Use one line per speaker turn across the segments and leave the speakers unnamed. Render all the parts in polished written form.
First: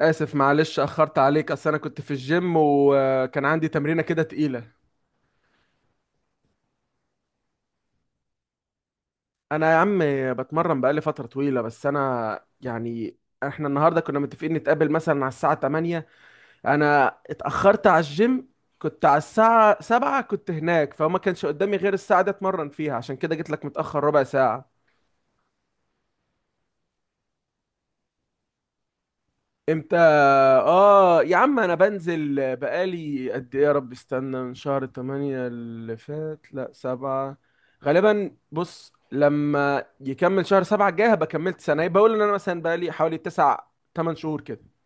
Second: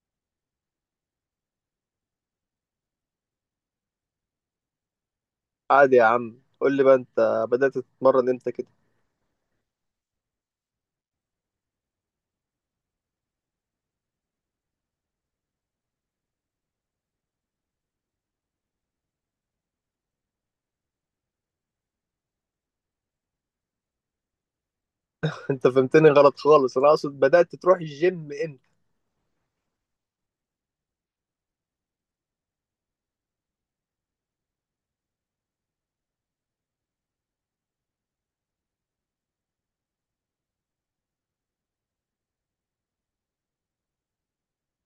اسف معلش اخرت عليك. اصل انا كنت في الجيم وكان عندي تمرينه كده تقيله.
عادي يا عم، قول لي بقى، انت بدأت تتمرن امتى كده؟
انا يا عم بتمرن بقالي فتره طويله، بس انا احنا النهارده كنا متفقين نتقابل مثلا على الساعه 8. انا اتاخرت على الجيم، كنت على الساعه 7 كنت هناك، فما كانش قدامي غير الساعه دي اتمرن فيها، عشان كده جيت لك متاخر ربع ساعه.
انت فهمتني غلط خالص. انا اقصد بدأت تروح الجيم امتى؟
امتى؟ اه يا عم انا بنزل بقالي قد ايه، يا رب استنى، من شهر 8 اللي فات، لا سبعة غالبا. بص، لما يكمل شهر سبعة الجاي هبقى كملت سنة، يبقى اقول ان انا مثلا بقالي حوالي تسع، تمن شهور كده.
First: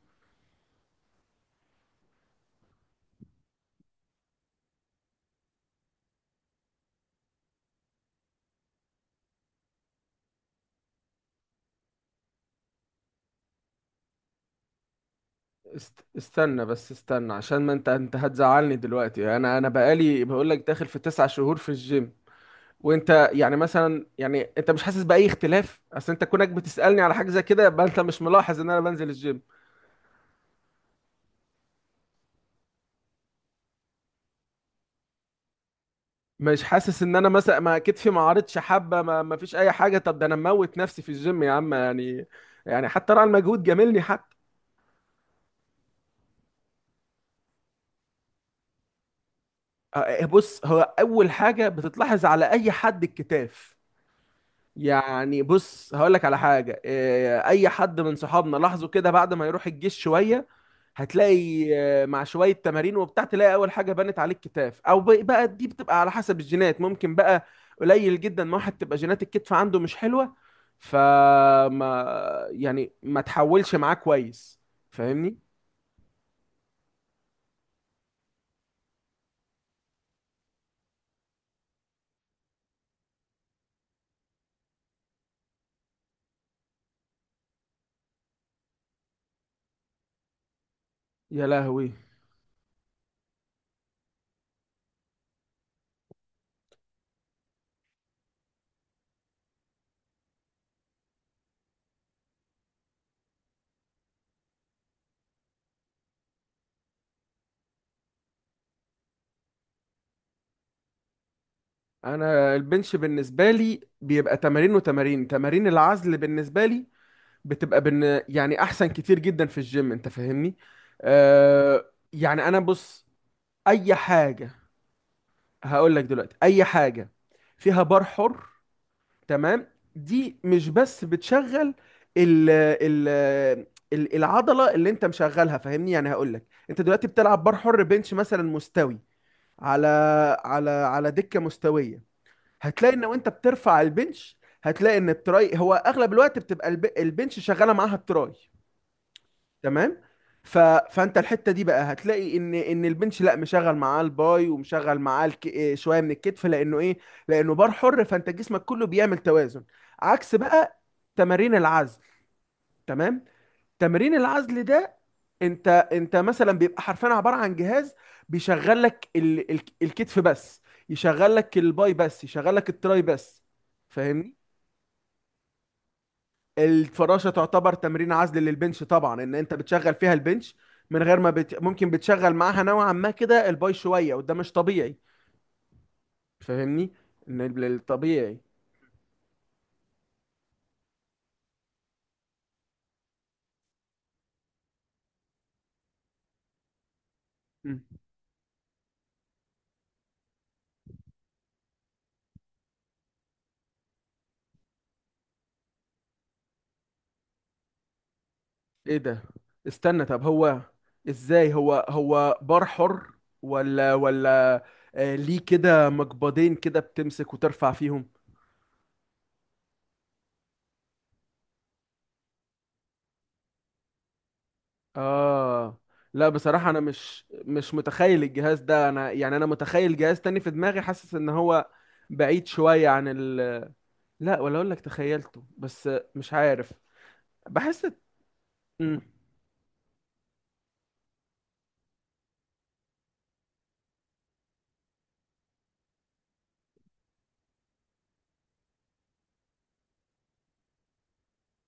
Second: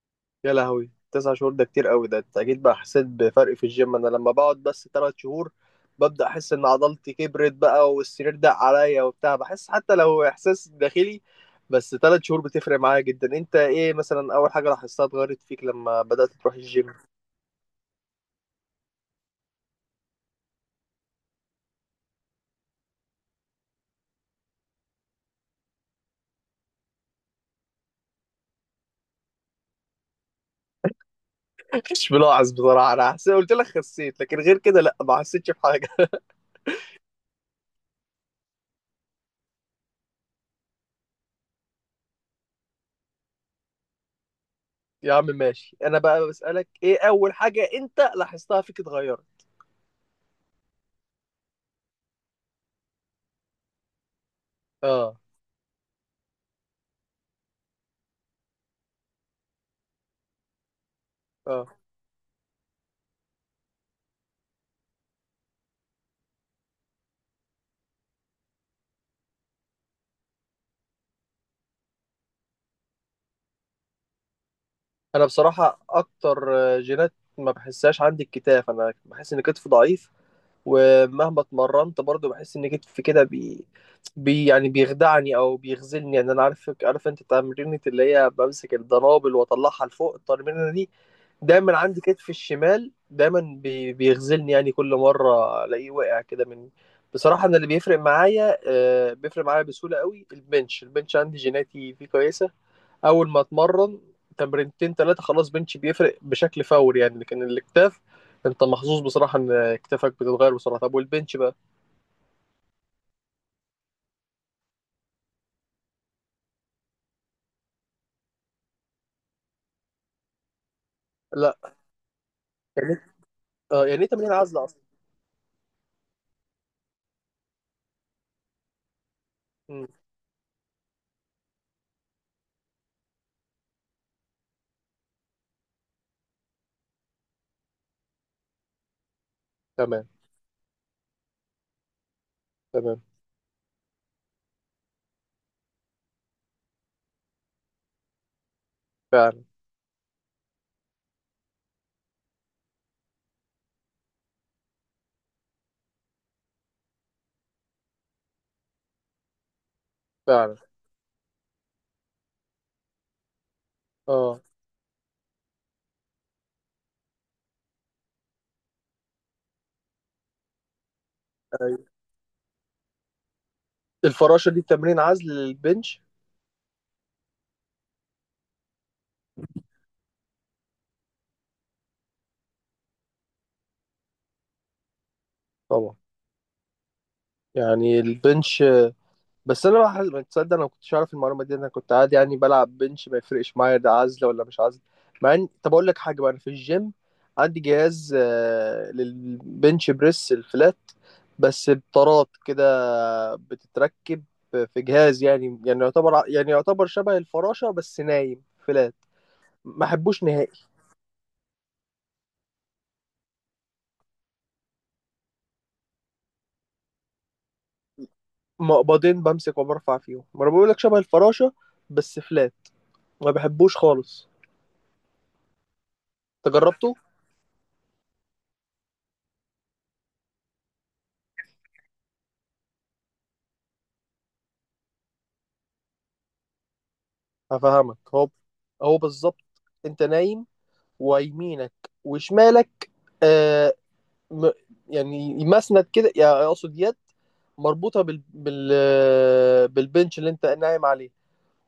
يا لهوي، تسع شهور؟ ده كتير قوي. ده انت اكيد بقى حسيت بفرق في الجيم. انا لما بقعد بس تلات شهور ببدأ احس ان عضلتي كبرت بقى، والسرير دق عليا وبتاع. بحس حتى لو احساس داخلي، بس تلات شهور بتفرق معايا جدا. انت ايه مثلا اول حاجة لاحظتها اتغيرت فيك لما بدأت تروح
استنى بس
الجيم؟
استنى، عشان ما انت هتزعلني دلوقتي، انا بقالي بقول لك داخل في تسع شهور في الجيم، وانت يعني مثلا يعني انت مش حاسس باي اختلاف؟ اصل انت كونك بتسألني على حاجة زي كده يبقى انت مش ملاحظ ان انا بنزل الجيم.
مش ملاحظ بصراحة. انا حسيت، قلت لك خسيت، لكن غير كده لا، ما حسيتش بحاجة.
مش حاسس ان انا مثلا ما كتفي ما عارضش حبه، ما فيش اي حاجه؟ طب ده انا مموت نفسي في الجيم يا عم، يعني يعني حتى راعي المجهود جاملني حتى.
يا عم ماشي، انا بقى بسألك ايه اول حاجة انت لاحظتها فيك اتغيرت.
بص، هو اول حاجه بتتلاحظ على اي حد الكتاف.
اه
يعني بص هقول لك على حاجه، اي حد من صحابنا لاحظوا كده بعد ما يروح الجيش شويه
اه،
هتلاقي، مع شوية تمارين وبتاع تلاقي أول حاجة بنت عليك كتاف، أو بقى دي بتبقى على حسب الجينات. ممكن بقى قليل جدا ما واحد تبقى جينات الكتف عنده مش حلوة فما يعني ما تحولش معاه كويس.
انا
فاهمني؟
بصراحة اكتر جينات ما بحسهاش عندي الكتاف. انا بحس ان كتفي ضعيف، ومهما اتمرنت برضو بحس ان كتفي كده بي يعني بيخدعني او بيخذلني. يعني انا عارف، عارف انت تمرينة اللي هي بمسك الدنابل واطلعها لفوق، التمرينة دي
يا
دايما
لهوي.
عندي كتفي الشمال دايما بيغزلني، يعني كل مرة الاقيه واقع كده من. بصراحة انا اللي بيفرق معايا بيفرق معايا بسهولة قوي البنش. البنش عندي جيناتي فيه كويسة. اول ما اتمرن تمرينتين ثلاثة خلاص بنش بيفرق بشكل فوري يعني. لكن الاكتاف، انت محظوظ بصراحة ان اكتافك بتتغير بسرعة. طب والبنش بقى؟
أنا البنش بالنسبة لي بيبقى تمارين، وتمارين تمارين العزل بالنسبة لي يعني أحسن كتير جدا في الجيم. أنت فاهمني؟
لا،
أه يعني أنا
يعني
بص
اه،
أي
يعني ايه تمرين
حاجة.
عزل اصلا؟
هقول لك دلوقتي اي حاجه فيها بار حر، تمام،
مم،
دي مش بس بتشغل ال- ال- العضله اللي انت مشغلها، فاهمني. يعني هقول لك انت دلوقتي بتلعب بار حر بنش مثلا مستوي، على
تمام.
على دكه مستويه، هتلاقي
تمام.
ان وانت بترفع البنش هتلاقي ان التراي هو اغلب الوقت بتبقى البنش شغاله معاها التراي،
فعلا.
تمام. ف... فانت الحته دي بقى هتلاقي ان البنش لا مشغل معاه الباي ومشغل معاه إيه شويه من الكتف، لانه ايه، لانه بار حر، فانت جسمك كله بيعمل توازن عكس
فعلا.
بقى تمارين العزل. تمام. تمرين
اه.
العزل ده انت مثلا بيبقى حرفيا عباره عن جهاز بيشغل لك الكتف بس، يشغل لك
أيوة.
الباي بس، يشغل لك التراي بس. فاهمني؟
الفراشة دي تمرين عزل للبنش؟
الفراشه تعتبر تمرين عزل للبنش، طبعا ان انت بتشغل فيها البنش من غير ما ممكن بتشغل معاها نوعا ما كده الباي شويه، وده مش طبيعي،
طبعا.
فاهمني. ان ال-
يعني
الطبيعي.
البنش، بس انا بقى ما تصدق، انا ما كنتش اعرف المعلومه دي. انا كنت عادي يعني بلعب بنش ما يفرقش معايا ده عزله ولا مش عزله. مع ان، طب اقول لك حاجه بقى، انا في الجيم عندي
مم.
جهاز للبنش بريس الفلات، بس بطارات كده بتتركب في جهاز، يعني يعتبر يعني يعتبر شبه الفراشه بس نايم فلات.
ايه ده؟
ما
استنى، طب
احبوش نهائي.
هو ازاي؟ هو هو بار حر، ولا آه ليه كده مقبضين كده بتمسك وترفع فيهم؟
مقبضين بمسك وبرفع فيهم، ما انا بقول لك شبه الفراشه بس فلات. ما بحبوش خالص.
اه، لا بصراحة انا
تجربته.
مش متخيل الجهاز ده. انا يعني انا متخيل جهاز تاني في دماغي، حاسس ان هو بعيد شوية عن ال، لا ولا اقول لك تخيلته، بس مش عارف، بحس.
هفهمك، هو هو
مم.
بالظبط انت نايم، ويمينك وشمالك آه م يعني مسند كده، يعني اقصد يد مربوطه بال بالبنش اللي انت نايم عليه،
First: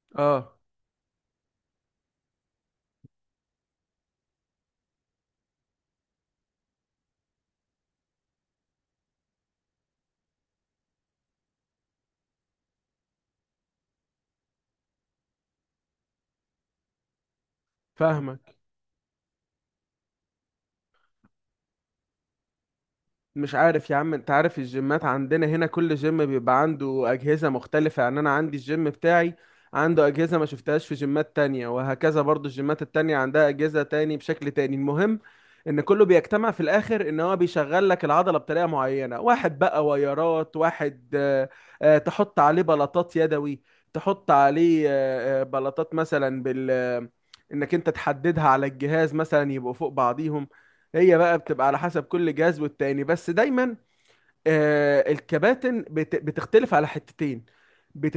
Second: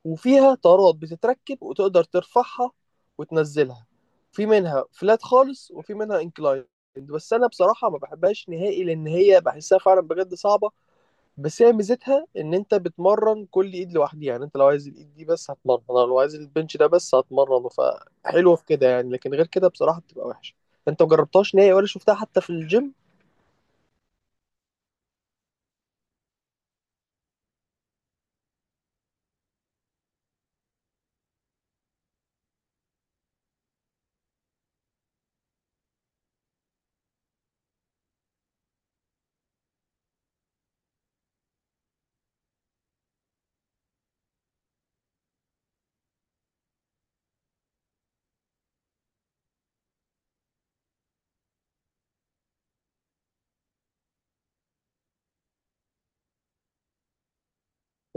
وفيها
اه.
طارات بتتركب وتقدر ترفعها وتنزلها. في منها فلات خالص وفي منها انكلاين، بس انا بصراحه ما بحبهاش نهائي، لان هي بحسها فعلا بجد صعبه. بس هي ميزتها ان انت بتمرن كل ايد لوحدها. يعني انت لو عايز الايد دي بس هتمرن، لو عايز البنش ده بس هتمرنه،
فاهمك.
فحلوه في كده يعني. لكن غير كده بصراحه بتبقى وحشه. انت مجربتهاش نهائي ولا شفتها حتى في الجيم؟
مش عارف يا عم، انت عارف الجيمات عندنا هنا كل جيم بيبقى عنده اجهزة مختلفة، يعني انا عندي الجيم بتاعي عنده اجهزة ما شفتهاش في جيمات تانية، وهكذا برضو الجيمات التانية عندها اجهزة تاني بشكل تاني. المهم ان كله بيجتمع في الاخر ان هو بيشغل لك العضلة بطريقة معينة. واحد بقى ويرات، واحد تحط عليه بلاطات يدوي، تحط عليه بلاطات مثلا بال آه، انك انت تحددها على الجهاز مثلا يبقوا فوق بعضيهم. هي بقى بتبقى على حسب كل جهاز والتاني، بس دايما آه الكباتن بتختلف على حتتين.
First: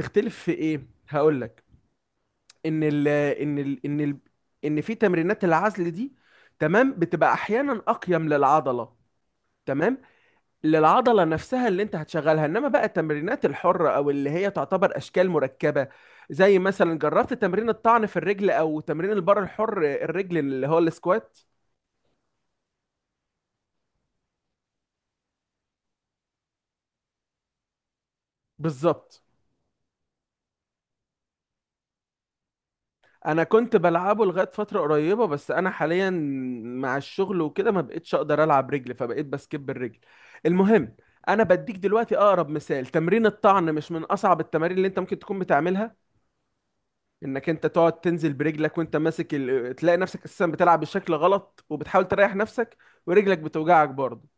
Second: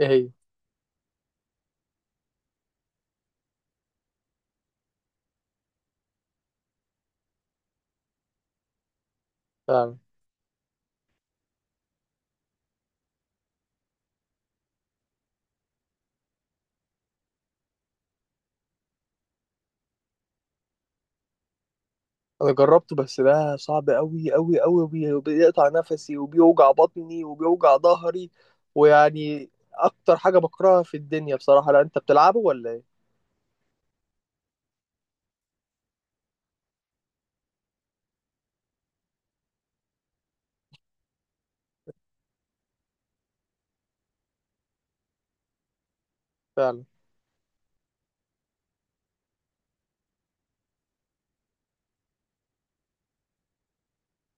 ايه هي؟
في ايه؟ هقول لك. ان ال ان ال ان ال ان في تمرينات العزل دي، تمام، بتبقى احيانا اقيم للعضله، تمام،
فعلا.
للعضله نفسها اللي انت هتشغلها. انما بقى التمرينات الحره، او اللي هي تعتبر اشكال مركبه، زي مثلا جربت تمرين الطعن في الرجل، او تمرين البار الحر الرجل اللي هو السكوات.
انا جربته، بس ده صعب قوي قوي قوي، وبيقطع نفسي وبيوجع بطني وبيوجع ظهري،
بالظبط.
ويعني اكتر حاجه بكرهها في الدنيا بصراحه. لا انت بتلعبه ولا ايه؟
انا كنت بلعبه لغايه فتره قريبه، بس انا حاليا مع الشغل وكده ما بقتش اقدر العب رجل، فبقيت بسكيب الرجل. المهم، انا بديك دلوقتي اقرب مثال. تمرين الطعن مش من اصعب التمارين اللي انت ممكن تكون بتعملها،
فعلا.
انك انت تقعد تنزل برجلك وانت ماسك تلاقي نفسك اساسا بتلعب بشكل غلط، وبتحاول تريح نفسك، ورجلك بتوجعك برضه.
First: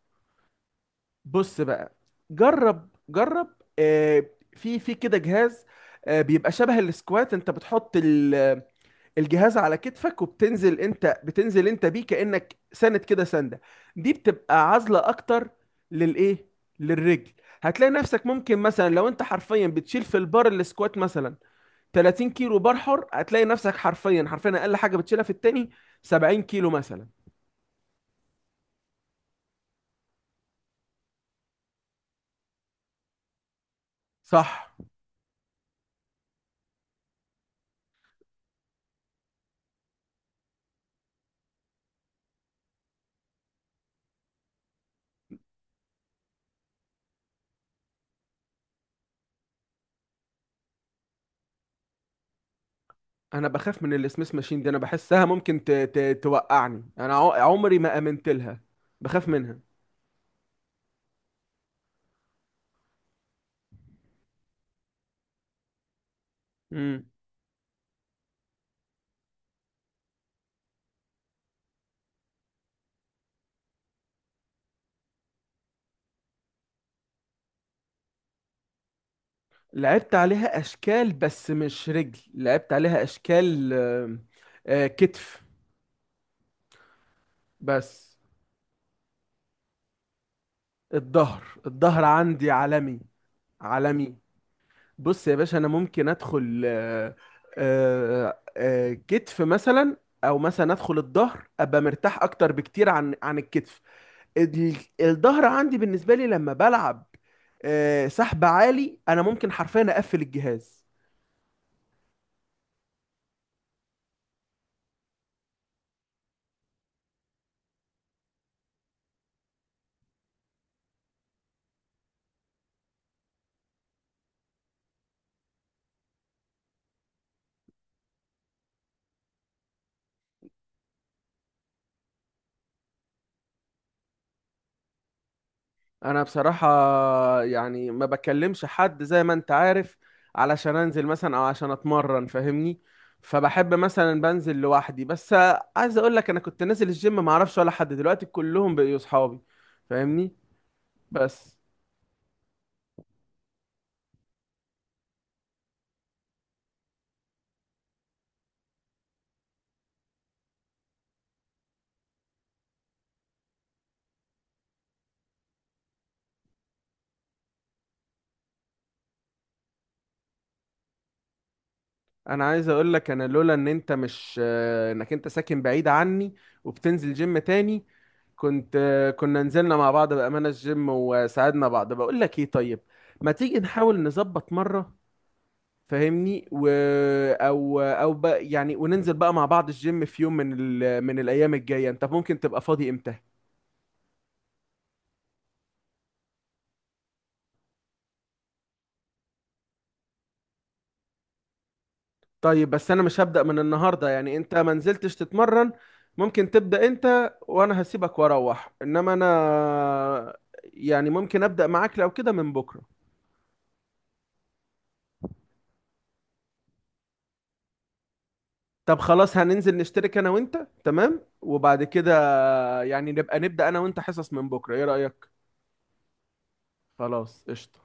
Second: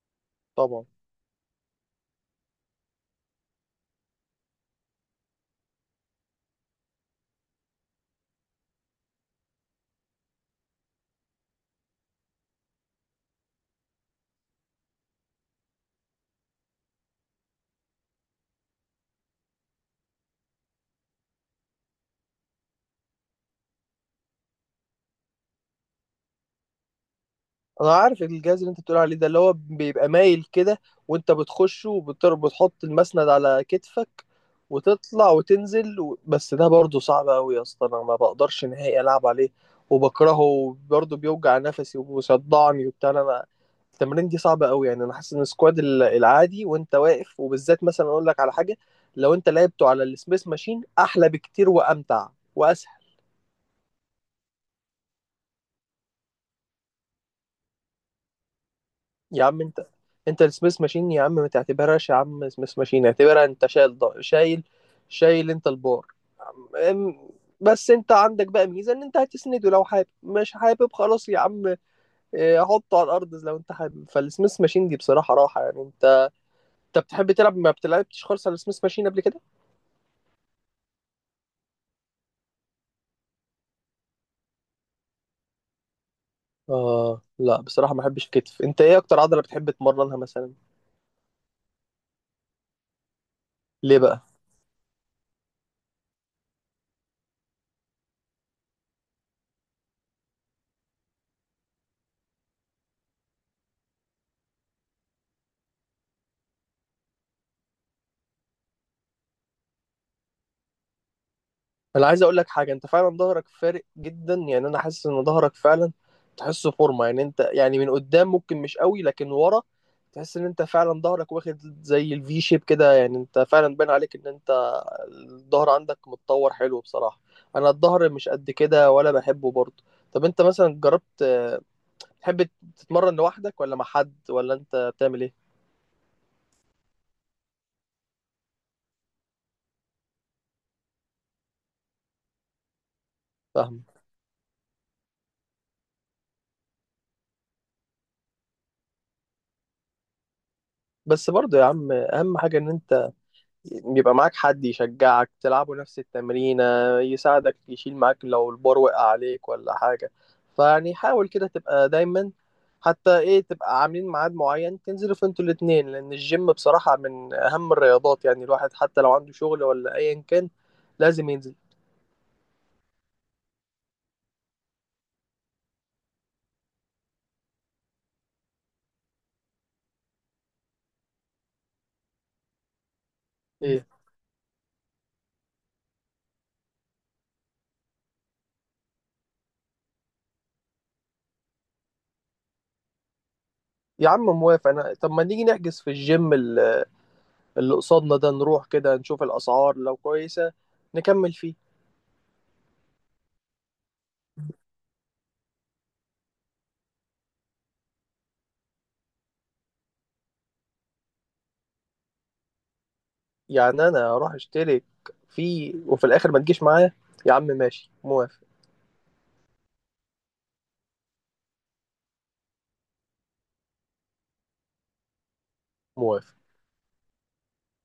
طبعا.
بص بقى، جرب، آه، في في كده جهاز، بيبقى شبه السكوات، انت بتحط الجهاز على كتفك وبتنزل، انت بتنزل انت بيه كأنك سند كده سندة، دي بتبقى عازلة اكتر للايه، للرجل. هتلاقي نفسك ممكن مثلا لو انت حرفيا بتشيل في البار السكوات مثلا 30 كيلو بار حر، هتلاقي نفسك حرفيا حرفيا اقل حاجة بتشيلها في التاني 70 كيلو مثلا.
انا عارف الجهاز اللي انت بتقول عليه ده، اللي هو بيبقى مايل كده، وانت بتخشه وبتحط المسند على كتفك
صح.
وتطلع وتنزل و... بس ده برضه صعب قوي يا اسطى. انا ما بقدرش نهائي العب عليه وبكرهه برضه، بيوجع نفسي وبيصدعني وبتاع. انا التمرين دي صعبة قوي. يعني انا حاسس ان السكواد العادي وانت واقف، وبالذات مثلا اقول لك على حاجة، لو انت لعبته على السميث ماشين احلى بكتير وامتع واسهل.
انا بخاف من السميث ماشين دي، انا بحسها ممكن توقعني. انا عمري ما امنت لها، بخاف
يا عم انت السميث ماشين يا عم ما تعتبرهاش يا عم. سميث ماشين اعتبرها انت شايل شايل، شايل انت البار.
منها.
ام- بس انت عندك بقى ميزه ان انت هتسنده لو حابب، مش حابب خلاص يا عم، اه، حطه على الارض لو انت حابب. فالسميث ماشين دي بصراحه راحه يعني. انت انت بتحب تلعب، ما بتلعبتش خالص على السميث ماشين قبل كده؟
لعبت عليها اشكال بس مش رجل، لعبت عليها اشكال، كتف
اه لا بصراحه ما
بس.
بحبش الكتف. انت ايه اكتر عضله بتحب تمرنها مثلا؟
الظهر، الظهر عندي عالمي،
ليه
عالمي.
بقى؟
بص يا باشا، انا ممكن ادخل كتف مثلا، او مثلا ادخل الظهر ابقى مرتاح اكتر بكتير عن الكتف. ال- الظهر عندي بالنسبه لي لما بلعب سحب عالي، انا ممكن حرفيا اقفل الجهاز.
انا عايز اقول لك حاجه، انت فعلا ظهرك فارق جدا. يعني انا حاسس ان ظهرك فعلا تحسه فورمه. يعني انت يعني من قدام ممكن مش قوي، لكن ورا تحس ان انت فعلا ظهرك واخد زي الفي شيب كده. يعني انت فعلا باين عليك ان انت الظهر عندك متطور حلو بصراحه. انا الظهر مش قد كده ولا بحبه برضه. طب انت مثلا جربت تحب تتمرن لوحدك ولا مع حد، ولا انت بتعمل ايه؟
انا بصراحة يعني ما بكلمش حد زي ما انت عارف علشان انزل مثلا او عشان اتمرن، فاهمني، فبحب
فاهم.
مثلا بنزل لوحدي بس. عايز اقول لك، انا كنت نازل الجيم ما اعرفش ولا حد، دلوقتي كلهم بقوا اصحابي، فاهمني.
بس
بس
برضه يا عم اهم حاجه ان انت يبقى معاك حد يشجعك، تلعبوا نفس التمرينة، يساعدك يشيل معاك لو البار وقع عليك ولا حاجة. فيعني حاول كده تبقى دايما، حتى ايه، تبقى عاملين ميعاد معين تنزلوا فيه انتوا الاتنين، لأن الجيم بصراحة من أهم الرياضات. يعني الواحد حتى لو عنده شغل ولا أيا كان لازم ينزل.
انا عايز اقول لك، انا لولا ان انت مش، انك انت ساكن بعيد عني وبتنزل جيم تاني، كنت، كنا نزلنا مع بعض بأمانة الجيم وساعدنا بعض. بقول لك ايه، طيب ما تيجي
ايه
نحاول نظبط مرة، فاهمني، و او او بقى يعني وننزل بقى مع بعض الجيم في يوم من من الايام الجايه. انت ممكن تبقى فاضي امتى؟
يا عم، موافق أنا. طب ما نيجي نحجز في الجيم اللي قصادنا ده، نروح كده نشوف الأسعار، لو كويسة نكمل فيه.
طيب، بس انا مش هبدأ من النهارده، يعني انت ما نزلتش تتمرن ممكن تبدأ انت وانا هسيبك واروح، انما انا يعني ممكن أبدأ معاك لو كده من بكره.
يعني انا اروح اشترك فيه وفي الاخر ما تجيش معايا؟ يا عم ماشي، موافق،
طب خلاص، هننزل نشترك انا وانت، تمام، وبعد كده يعني نبقى نبدأ انا وانت حصص من بكره، ايه رأيك؟
موافق.
خلاص قشطة.